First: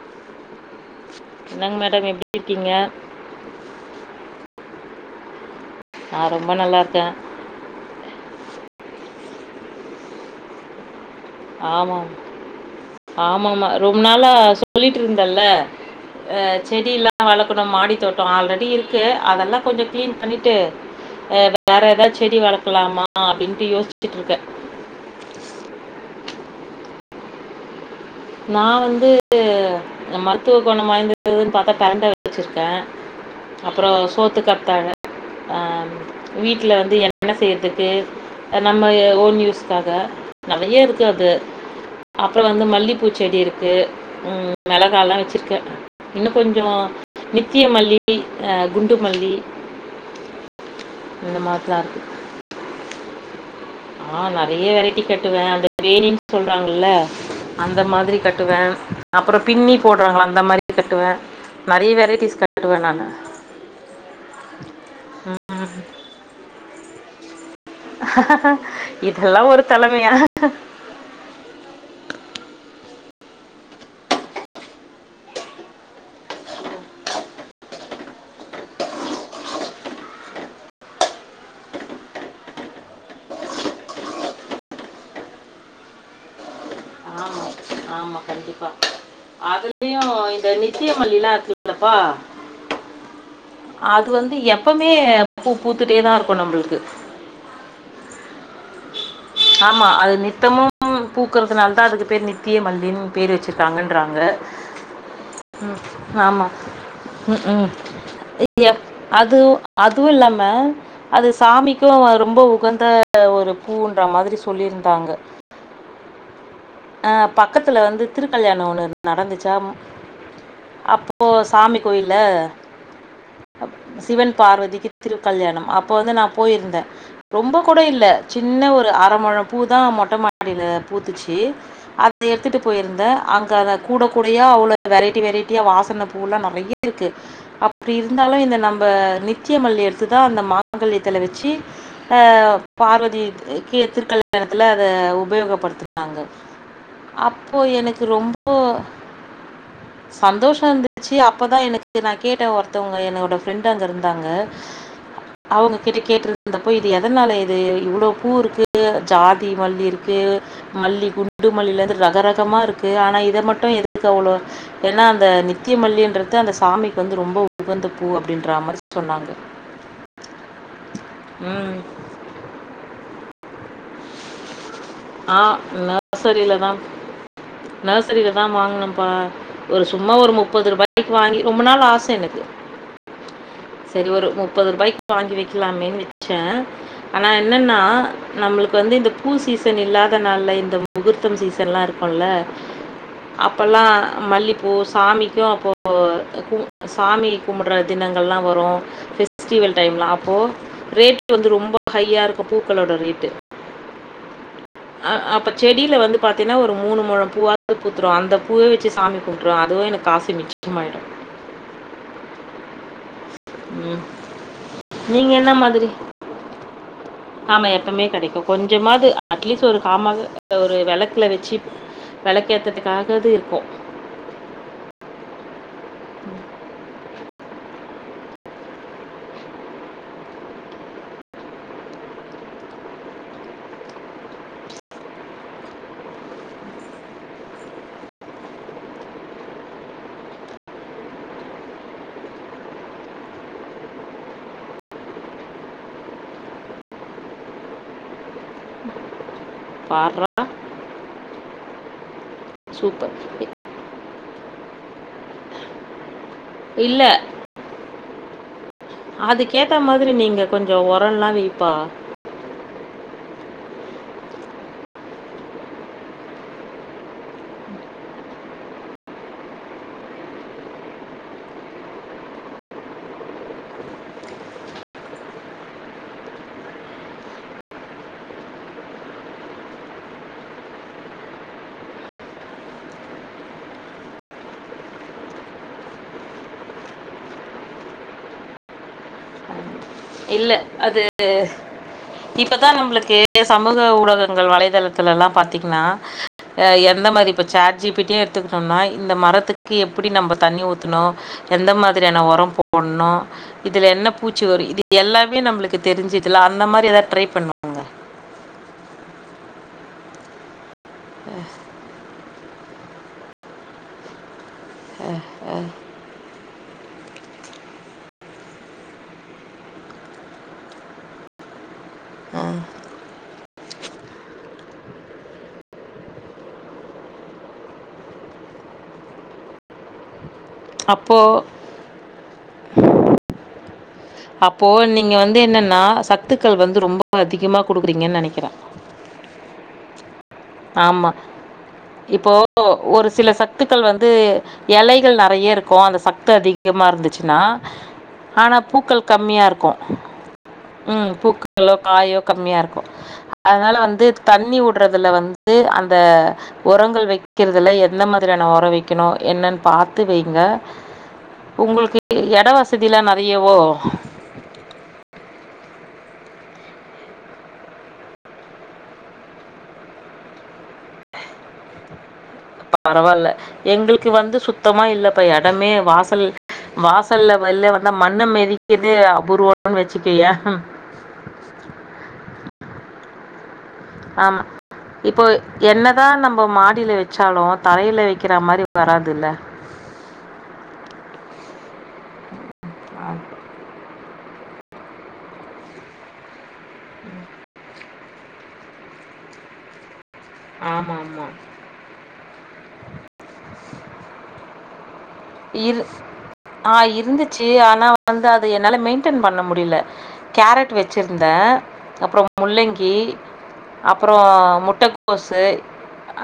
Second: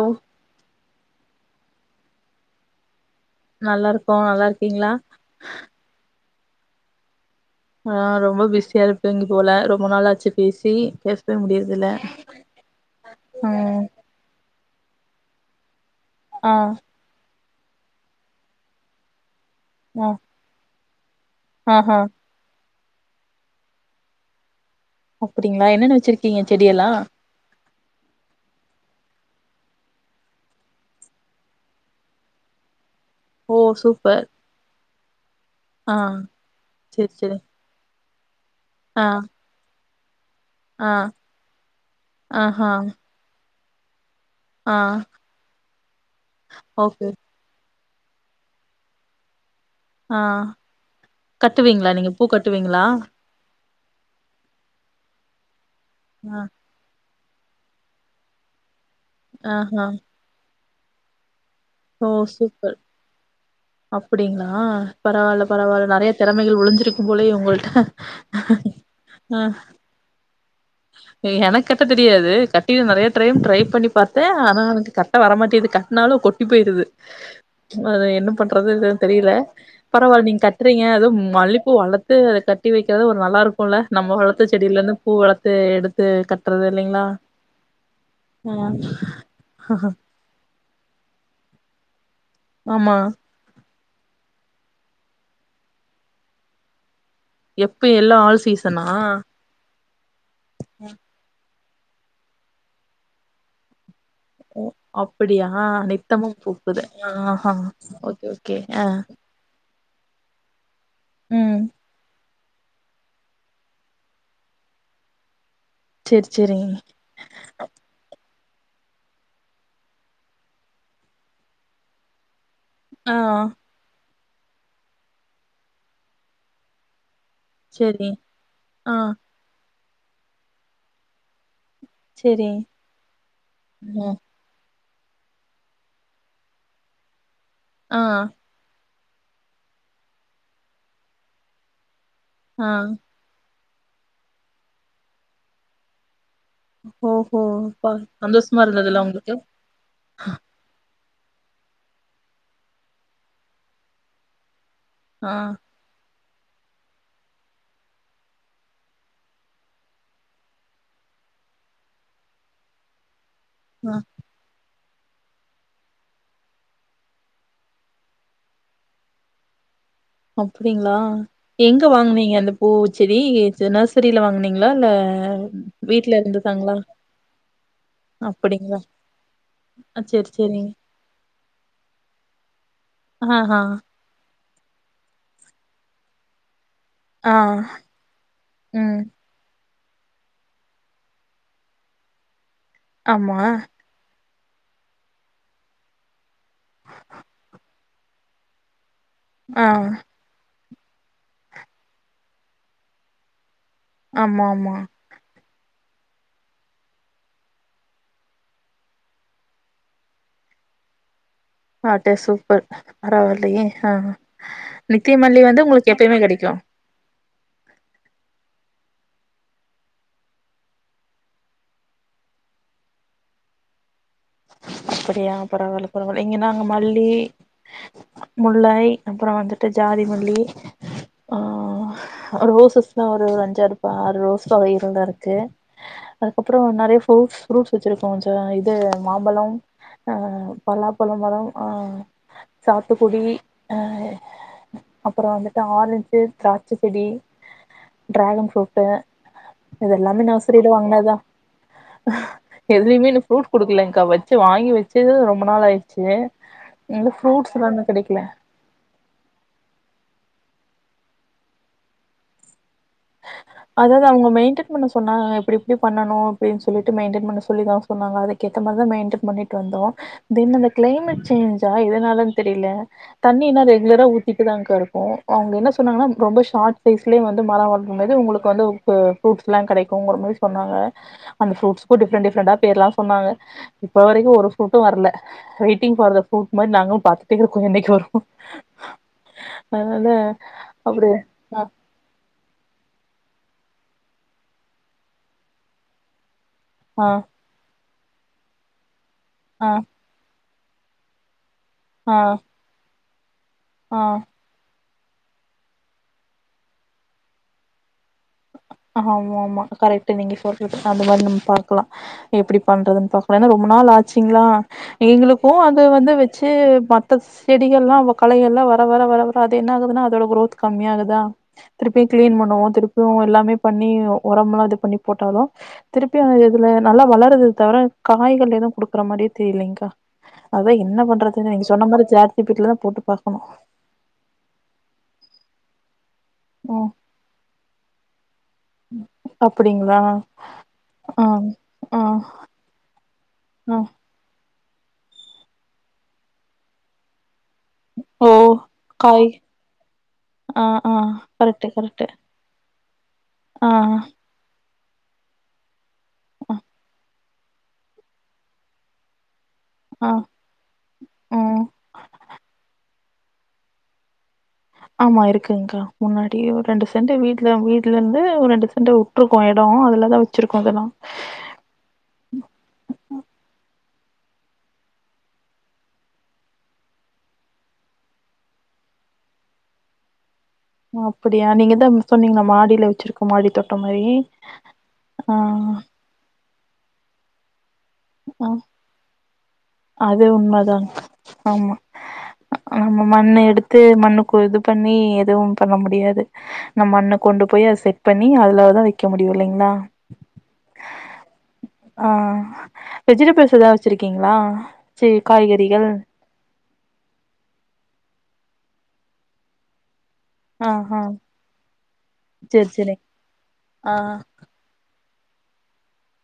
ஓ என்னெங்க மேடம் எப்டி இருக்கீங்க நல்லா இருக்கோ நல்லா இருக்கீங்களா நா ரொம்ப நல்லாருக்கே ஆ ரொம்ப பிஸியா இருப்பீங்க போல ரொம்ப நாளாச்சு பேசி யஸ் ஆமாம் ஆமாமா ம் ரொம்ப நாள சொல்லிட்டு இருந்தல்ல ஆ அஹ் செடியில்லா வள மாடித்தோட்டம் ஆல்ரெடி இருக்கு அதெல்லாம் கொஞ்சம் ஆ கிளீன் பண்ணிட்டு வேற ஆஹா ஏதாவது செடி வளர்க் போலாமா அப்டின்ட்டு யோசிச்சுட்டுருக்கேன் அப்படிங்களா என்ன என்ன வச்சிருக்கீங்க செடியெல்லாம் நான் வந்து மருத்துவ கோணம் வாய்ந்ததுன்னு பார்த்தா பெரண்ட வச்சிருக்கேன் ஓ அப்புறம் சூப்பர் சோத்து கத்தாழ அஹ் ஆ வீட்டுல வந்து செரி எண்ண செரி செய்யறதுக்கு நம்ம ஆ ஓன் யூஸ்க்காக நெறைய ஆ இருக்கு அது அப்புறோம் வந்து ஆஹா மல்லி செடியிருக்கு உஹம் ஆ மிளகால எல்லா வச்சிருக்கேன் இன்னும் கொஞ்சம் ஓகே நித்திய மல்லி குண்டு மல்லி ஆஹ் இந்த மாதிரிலாம் கட்டுவீங்களா நீங்க பூ கட்டுவீங்களா ஆஹ் நெறைய வெரைட்டி கட்டுவேன் வேணின் ஆ சொல்றாங்கல்ல அந்த மாதிரி கட்டுவேன் அப்புறம் பின்னி ஆஹா போடுறாங்கள அந்த மாதிரி கட்டுவேன் நெறைய வெரைட்டிஸ் கட்டிருவேன் நானு அப்படிங்களா பரவால்ல பரவால நெறைய திறமைகள் ஒளிஞ் க்கு போலே உங்கள் இதெல்லாம் ஒரு தலைமையா ஹ ஏய் எனக்கு கட்ட தெரியாது கட்ட நிறைய டைம் ட்ரை பண்ணி பார்த்தேன் ஆனா எனக்கு கட்ட வரமாட்டேது கட்டினாலும் கொட்டி போயிருது என்ன பண்றதுனு தெரியல பரவலா நீங்க கட்றிங்க அதுவும் மல்லிப்பூ வளர்த்து கட்டி வைக்கிறது ஒரு நல்லா இருக்கும்ல நம்ம வளர்த்த செடியில இருந்து பூ இத எடுத்து கட்டுறது இல்லைங்களா ஆமா, ஆமா ஆ கண்டிப்பா அதுலயும் இந்த நித்தயமல்லி இருக்குல ஏப்பா ஆமா அது வந்து எப்பமே பூ பூத்துட்டே தான் இருக்கும் நம்மளுக்கு எப்ப எல்லாம் ஆல் சீசனா ஆமா அது நித்தமும் பூக்குறதுனால அதுக்கு பேர் நித்திய மல்லின் பேர் வச்சிருக்காங்க ஓ அப்படியா நித்தமும் ஆமா பூக்குது ஆஹா ஓகே ஓகே ஆ அது அதுவும் இல்லாம அது ம் சாமிக்கும் ரொம்போ உகந்த ஒரு பூ மாதிரி சொல்லியிருந்தாங்க சேரி சேரிங்க அஹ் பக்கத்துல வந்து திரு கல்யாணம் ஒண்ணு நடந்துச்சா அப்போ சாமி கோயில்ல ஆஹ் சிவன் பார்வதிக்கு திருக்கல்யாணம் அப்ப வந்து நான் போயிருந்தேன் ரொம்ப கூட இல்ல சேரி சின்ன ஒரு ஆ அரைமொளம் பூ தான் மொட்டை மாடியில பூத்துச்சு அதை சேரி எடுத்துட்டு போயிருந்தேன் அங்க அத கூட ஆ கூடையா அவ்வளவு வெரைட்டி வெரைட்டியா வாசனை பூவெல்லாம் நெறைய இருக்கு அப்படி ஆ இருந்தாலும் இந்த நம்ம நித்திய மல்லி எடுத்து தான் அந்த மாங்கல்யத்தில வச்சு ஆ பார்வதி எத்தர் கல்யாணத்துல அதை உபயோகப்படுத்துனாங்க ஓ ஹோ சந்தோசமா இருந்ததுல்ல உங்களுக்கு ச்ச அப்பதான் எனக்கு நான் கேட்டேன் ஒருத்தவங்க என்னோட ஃப்ரெண்ட் அங்க இருந்தாங்க ஆ அவங்க கிட்ட கேட்டு அங்க போய் இது எதனால இது இவ்வளோ பூ இருக்கு ஜாதி மல்லி இருக்கு மல்லி குண்டு மல்லியில இருந்து ரகரகமா இருக்கு ஆனா இது இதை மட்டும் ஆ எதுக்கு அவ்வளோ ஏன்னா அந்த நித்தியமல்லின்றது அந்த சாமிக்கு வந்து ரொம்ப உகந்த பூ அப்படின்ற மாதிரி சொன்னாங்க அப்படிங்களா ம். எங்க வாங்கனீங்க அந்த பூ செரி இது நர்சரில வாங்னீங் ஆ நர்சரில தா நர்சரில தா அப்டிங்களா வாங்னப்பா ஒரு ஆ சும்மா சேரி ஒரு முப்பது சேரிங்க ரூபாய்க்கு வாங்கி ரொம்ப நாள் ஆச எனக்கு ஆஹா செரி ஒரு மு முப்பது ரூபாய்க் வாங்கி வெக்கலாமேனு வெச்ச ஆனா ஆ என்னன்னா நம்மளுக்கு வந்து ம் இந்த பூ சீசன் சீசன் இல்லாத நாள்ல இந்த முகூர்த்தம் சீசன்லாம் இருக்கும்ல ஆமா அப்பல்லா மல்லிப் ஓ சாமிக்கும் அப்போ கூ சாமி கும்டுற தினங்கள்லா வரும் ஆ ஃபெஸ்டிவல் டைம்லா அப்போ ரேட் வந்து ரொம்ப ஹையாருக்கும் பூக்களோட ரேட்டு ஆமாம்மா செடியில வந்து பாத்தேனா ஒரு மூணு முழோ பூவாவது பூத்துரும் அந்த பூவே வச்சு சாமி கும்ட்டுருவ அதுவே எனக் காசு மிச்சமாய்டும் ஆட்டே சூப்பர் பரவாலையே ஆ ம் நீங்கள் நித்தியமல்லி என்ன வந்து உங்ளுக் மாதிரி எப்பயுமே கெடைக்கும் ஆமா எப்பமே கெடைக்கும் கொஞ்சமாது அட்லீஸ்ட் ஒரு காமக ஒரு விளக்குல வச்சி விளக்க ஏத்ததுக்காகாது இருக்கும் அப்படியா பரவால பரவால இங்க நாங்க மல்லி முல்லை அப்றோ வந்துட்டு ஜாதிமல்லி ஆ ரோசஸ் லா ஒரு அஞ்சாறு ஆறு ரோஸ் அதுல இருந்தருக்கு அதுக்கப்றோ நறைய ஃப்ரூட்ஸ் ஃப்ரூட்ஸ் வச்சிருக்கோ கொஞ்சோ இது மாம்பழோ அ பலாப்பழோ மரோ ஆ சாத்துக்குடி அ அப்றோ வந்துட்டு ஆரஞ்சு திராட்ச செடி டிராகன் ஃப்ரூட்டு் இதெல்லாமே பார்றா! நர்சரித் வாங்னத் தா எதுலயுமே சூப்பர். இன்னு இ ஃப்ரூட் குடுக்லேங் கா வச்சு வாங்கி வச்சது ரொம்ப நாள் ஆய்டுச்சு இல்ல. எங்க ஃப்ரூட்ஸ் எல்லாமே கெடைக் இல்ல அதுக்கேத்த மாதிரி நீங்க கொஞ்சோ ஒரோலா வைப்பா அதாவது அவுங்க மெயின்டன் பண்ண சொன்னாங்க எப்டெப்டி பண்ணணு அப்டின் சொல்லிட்டு மெயின்டன் பண்ண சொல்லி தா சொன்னாங்க அதுக்கேத்த மாரி தா மெயின்டன் பண்ணிட்டு வந்தோ தென் அந்த கிளைமேட் சேஞ்சா எதுனாலனு தெரில தண்ணினா ரெகுலரா ஊத்திட்டுதாங்க கா இருக்கோ அவுங்க என்ன சொன்னாங்கன்னா ரொம்ப ஷார்ட் சைஸ்லயே வந்து மரோ வளத் இன்னது உங்ளுக்கு வந்து உப்பு ஃப்ரூட்ஸ்லா கெடைக்கும்ங்கற மாரி சொன்னாங்க அந்த ஃப்ரூட்ஸ்க்கும் டிஃபரண்ட் டிஃபரண்டா பேரு லா சொன்னாங்க இப்போ வரைக்கும் ஒரு ஃப்ரூட்டும் வர்ல வெயிட்டிங் பார் த ஃப்ரூட் மாரி நாங்களும் பாத்துட்டே இருக்கோ என்னக்கி வரு அ இல்ல அது இப்பதா நம்ளுக்கு சமூக ஊடகங்கள் வலைதளத்துலலா பாத்தீங்னா எ ஆ எந்த மாரி இப்ப சாட் ஜி பி டியே எடுத்துக்கிட்டோனா இந்த ஆ மரத்துக்கு எப்டி நம்பத் தண்ணி ஊத்துனோ எந்த ஆ மாதிரியான ஒரோ போட்ணு இதுல ஆ என்ன பூச்சி வரு இது எல்லாமே நம்மளுக்கு தெருஞ்சுதுல்லா அந்த மாரி எதாவது ட்ரை பண்ணுங்க ஆமா ஆமா கரெக்ட்டு நீங்க ஃபோர் அந்த மாரி நம்ம பாக்கலா எப்டி பண்றதுன் பாக்கலா ஏன்னா ரொம்ப நாள் ஆச்சுங்களா எங்ளுக்கும் அது வந்து வெச் த்து மத்து செடிகல்லா களையெல்லா வர வர வர வர அது என்ன ஆகுதுன்னா அதோட குரோத் கம்மியாகுதா திருப்பி கிளீன் பண்ணுவோ திருப்பியு எல்லாமே பண்ணி ஒரமெல்லா இது பண்ணி போட்டாலு திருப்பியு இதுல நல்லா வளருது தவுர காய்கள் எதுவு குடுக்குற மாரியே தெரிலிங்கா அதா என்ன அப்போ பண்றதுன்னு நீங்க சொன்ன மாரி சேட் ஜீபீட்டிலதா போட்டு பாக்கணு அப்போ நீங்க வந்து என்னன்னா சத் சத்துக்கள் வந்து ம் ரொம்ப அதிகமா குடுக்குறீங்கன் நெனைக் அப்டிங்களா ஆமா. ஆ ஆ இப்போ ஒரு சில ஆ சத்துக்கள் வந்து எலைகள் நறைய இருக்கு அந்த சத்து அதிகமா இருந்துச்சுன்னா ஓ ஆனா பூக்கள் காய் கம்மியா இருக்கு ஆ ஆ ம் கரெக்ட்டு பூக்களோ கரெக்ட்டு காயோ கம்மியா இருக்கு ஆ அதனால வந்து தண்ணி உட் க்குறதுல வந்து அந் இந்த ஒரங்கள் வெக் வெக்கிறதுல எந்த மாதிரியான ஒரோ வெக்கணு என்னன் பாத்து ஆ வெயிங்க ம் உங்களுக்கு எடோ வசதி இல்லனா அறியவோ ஆமா இருக்குங்க்கா முன்னாடி ஒரு ரெண்டு செண்டு வீட்ல வீட்ல இருந்து ஒரு ரெண்டு செண்டு உட்ருக்கோ எடோ அதுலதா வெச்சுருக் பரவால்ல எங்களுக் க்கு வந்து சுத்தமா இல்லப்பா எடமே வாசல் வாசல்ல வெள்ல வந்தா மண்ண மிதிக்குறது அபூர்வோன் வெச்சுக்கோயே அப்டியா நீங்கதா சொன்னீங்களாமா மாடில வெச்சுருக் க்கு மாடி தோட் ஆமா இப்போ என்னதா நம்ப மா தொட்டில வெச்சாலு தரையில வெக்கிற ஆ மாரி வராதுல்ல அது உண்மதான் ஆமா ஆமா ஆ மண்ண எடுத்து மண்ணு கோ இது பண்ணி எதுவும் பண்ண முடியாது நா மண்ணு கொண்டு போயி அத செட் பண்ணி அதுலதான் வைக்க முடியும் இல்லைங்களா ஆமாமா. ஆ வெஜிடபிள்ஸ் எதா வச்சிருக்கீங்களா செரி இரு காய்கறிகள் ஆ இருந்துச்சு ஆனா வந்து அத என்னால மெயின்டன் பண்ண முடில ஆ கேரட் ஆ வச்சிருந்தேன் அப்புறம் செரி செரி முள்ளங்கி ஆ அப்புறம் முட்டக் கோசு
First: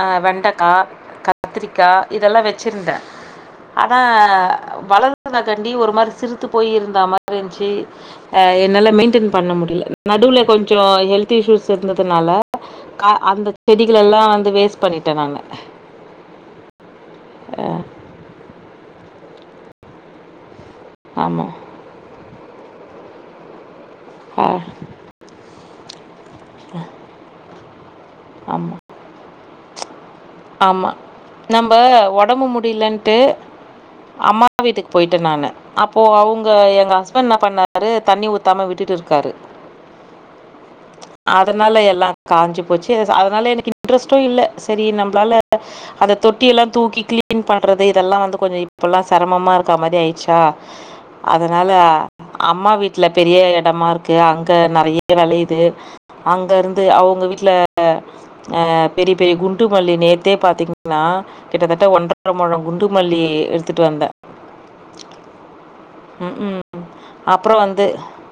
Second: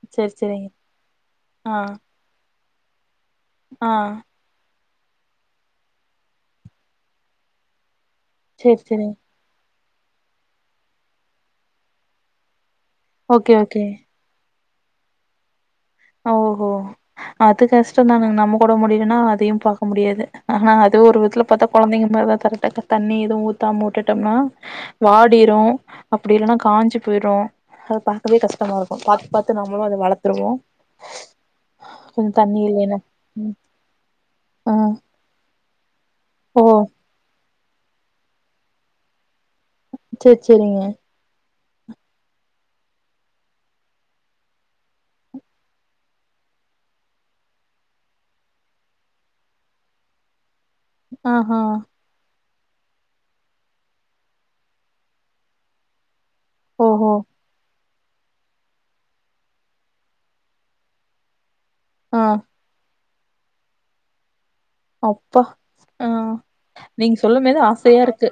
ஆ செரி செரிங்க வெண்டக்கா ஆ கத்திரிக்கா இதெல்லாம் வச் சிருந்த ஆ அதான் வளறது [inaudible] காண்டி ஒரு மாரி சிருத்து போயி இருந்தா மாரி இந்ச்சி உ செரி என்னால செரிங்க மெயின்டென் பண்ண முடியல நடுவுல கொஞ்சோ ஹெல்த் இஷ்யூஸ் இருந்ததுனால கா அந்த ஓகே ஓகே செடிகளெல்லாம் வந்து வேஸ்ட் பண்ணிடேன் நானு ஆ ஓஹோ அது கஷ்டோ தாங்க நம்ம போட முடியும்னா அதையும் பாக்க முடியாது ஆனா அது ஒரு வித்துல ஆமா. பாத்தா கொழந்தைங்க மாரிதான் தெரி தக்க தண்ணி எதுவும் ஊத்தாம உட்டுட் டோம்னா அ வாடிரு அப்பிடி இல்லனா காஞ்சி போயிருமா அத பாக்கவே ஆமா. கஷ்டமா இருக்கும் பாத் பாத் அடுத்து நம்பளும் அத வளத் துருவோம் ஆமா நம்ப ஒடம்பு இல்லைன்னா முடியலன்ட்டு ம் அம்மா ஆ வீட்டுக்கு போயிட்டே நானு அப்போ அவுங்க ஓ கோ எங்க ஹஸ்பண்ணா பண்ணாரு தண்ணி ஊத்தாம விட்டுட்டு இருக்காரு சேர் செரிங்க அதனால எல்லாம் காஞ்சி போச்சு அதனால எனக்கு இன்ட்ரெஸ்ட்டும் இல்ல சரி நம்ம னால அந்த தொட்டிய எல்லாம் தூக்கி கிளீன் பண்றது இதெல்லாம் வந்து கொஞ்சம் இப்பல்லாம் செரமமா இருக்க மாரி ஆயிடுச்சா ஆஹா அதனால அம்மா வீட்டுல பெரிய எடமா இருக்கு அங்க நெறைய வெளையுது அங்க இருந்து ஓஹோ அவுங்க வீட்டுல அ பெரிய பெரிய குண்டு குண்டு மல்லி நேத்தே பாத்தீங்கன்னா கிட்டத்தட்ட ஆ ஒன்றர மொழம் குண்டு மல்லி குண்டு மல்லி எடுத்துட்டு வந்தேன் அப்பா ஆஹ் ம். நீங்க சொல்லும் போது அப்புறம் வந்து ஆசையா இருக்கு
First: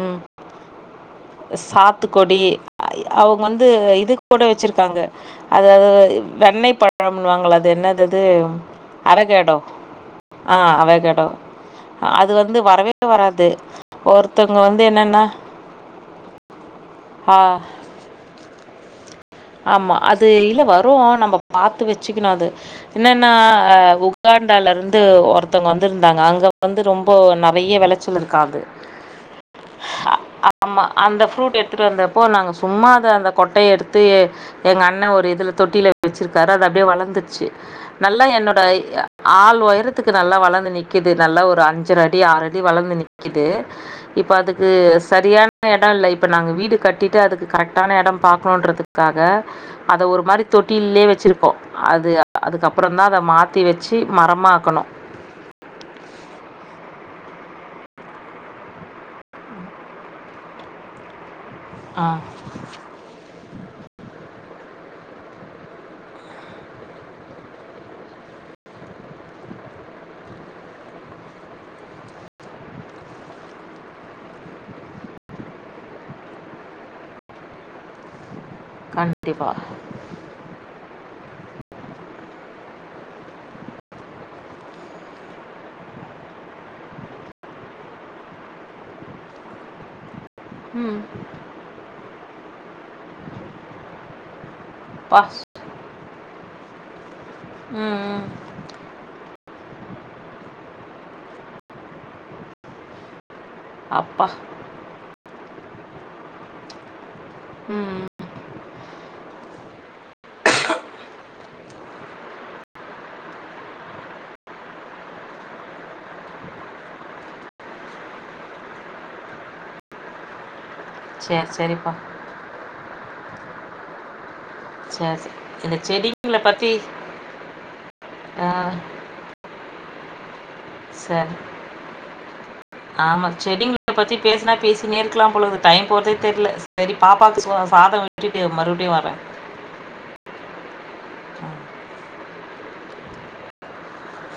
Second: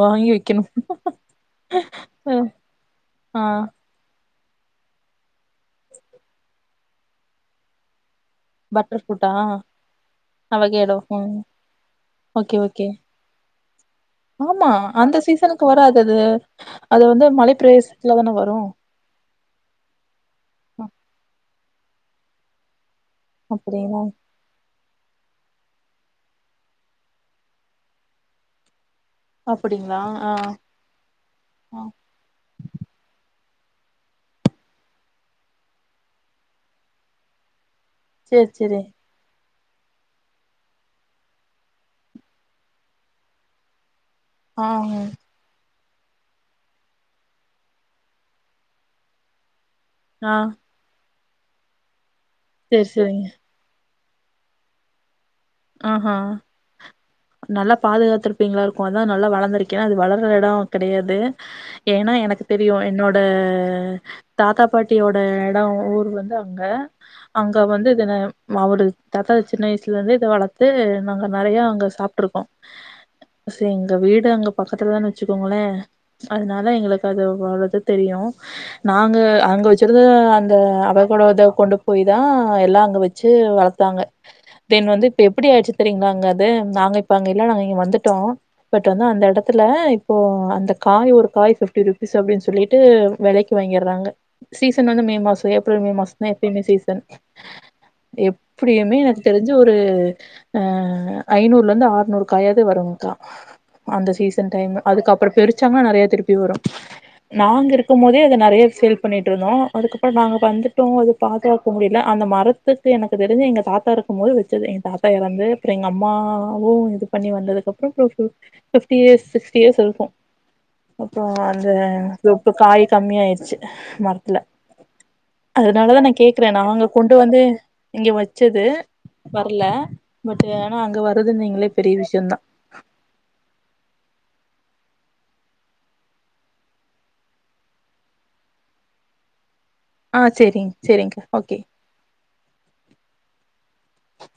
ம். வாங்கி வைக்கணும் சாத்துக்கொடி அஹ் ஆஹ் தோட்டோம் வச்சிருக்காங்க அதாவது வெண்ணெய் பழவாங்கல அது என்னது அது? பட்டர் ஃபுருட்டா அவகேடோ. அவகேடோ உம் அது ஓகே வந்து ஓகே வரவே வராது. ஒருத்தவங்க ஆமா வந்து அந்த என்னன்னா, சீசனுக்கு வராது அது அது வந்து ஆ மலைப்பிரதேசத்துல தானே வரும் ஆமா அது இல்ல வரும் நம்ப பாத்து வச்சுக்கணும் அது என்னன்னா அப்டிங்களா உக்காந்தாரு இருந்து வந்து ஒருத்தோங்க வந்து இருந்தாங்க அங்க வந்து ரொம்ப நெறைய வெளச்சல் இருக்காது அப்டிங்களா ஆ ஆமா அந்த ஃப்ரூட் ஆ எடுத்துட்டு வந்தப்போ நாங்க சும்மா அத நாங்க கொட்டைய எடுத்து எங்க அண்ணன் ஒரு இதுல தொட்டியில வச்சிருக்காரு அது அப்படியே வளர்ந்துச்சு நல்லா சேரி என்னோட சேரி ய ஆள் உயரத்துக்கு நல்லா வளர்ந்து நிக்குது நல்லா ஒரு அஞ்ஜிர அடி ஆறு அடி வளர்ந்து நிக்கிது இப்ப ஆ அதுக்கு ம். சரியான இடம்யில்ல இப்ப நாங்க வீடு கட்டிட்டு அதுக்கு கரெக்டான இடம் பார்க்கணும்ன்றதுகு க்காக அதை ஒரு ஆ மாதிரி தொட்டிலயே வச்சிருப் அது சேரி அதுக்கப்புறம் தான் அதை சேரிங்க மாத்தி வச் சி மரமாக்கணும் ஆஹ்ஹ நல்லா பாதுகாத்திருப்பீங்களா இருக்கும் அதான் நல்லா வளர்ந்திருகேன் அது வளர்த இடம் கிடையாது ஆ. ஏன்னா எனக்கு தெரியும் என்னோட தாத்தா பாட்டியோட இடம் ஊர் வந்து அங்க அங்க வந்து இதன அவரு தாத்தா சின்ன வயசுல இருந்தே இதை வளரக்க து நாங்க நிறைய அங்க சாப்பிட்டுருகோம் எங்க வீடு அங்க பக்கத்துலதான் வச்சுககோங்களேன் அதனால எங்களுக்கு அது வறது தெரியும் நாங்க கண்டிப்பா. அங்க வச்சது அந்த அவகோடத கொண்டு போய் தான் எல்லாம் ஒ வச்சி வளத்தாங்க தென் வந்து இப்ப எப்பிடி ஆயிடுசி தெரியுகளா அங்கது நாங்க இப்ப அங்க இல்ல நாங்க இங்க வந்துட்டோ பட் வந்து அந்த இடத்துல இப்போ அந்த ம். காய் ஒரு காய் பிப்டி ருபீஸ் அப்பிடின்னு சொல்லிட் ட்டு வெலைக்கு வாங்கிறாங்க சீசன் வந்து மே அப்பா. மாசோ ஏப்ரல் மே மாச நெ எப்பிமே சீசன் ம். ம். எப்புடியுமே எனக்கு தெரிஞ் சு ஒரு அ ஐநூறுல இருந்து ஆறநூறு காயாத வருங்க்கா அந்த அப்பா. சீசன் டைம் அதுக்கு அப்புறோ பெரு,, ச்சாங்கா நெறைய திருப்பி வரு நாங்கருக்கு ம் போதே அத நெறைய சேல் பண்ணிடுருந்தோ அதுக்கப்புறோ நாங்க வந்துடோ அது பாதுகாக்க முடியல அந்த மரத்துக்கு எனக்கு தெரிஞ்சி எங்கள் தாத்தா இருக்கு போது வச்சது எங்க தாத் ப்பா இறந்து அப்புறோ எங்க அம்மாவு இது பண்ணி வந்ததுகப்புறோ இயர்ஸ் சிக்ஸ்டி இயர்ஸ் இருக்கு அப்ப சரி அந்த சரிப்பா சப்பு காய் கம்மிய ஆயிடுச்சி மரத்துல சரி சரி. இந்த அதனாலதா நா செடிங்களை கேக்குறே பற்றி நாங்க கொண்டு வந்து இங்க வச்சது வரல மட் ஏனா அங்க வருது சரி நீங்களே பெரிய விஷயோதா சீனியேருக்கெல்லா போலது டைம் போகிறதே தெர்யில சரி பாப்பாவுக்கு சோ சாதம் விட்டிவிட்டு மறுபடியு வரே ஆ சேரிங்க சேரிங்க்கா ஓகே ச்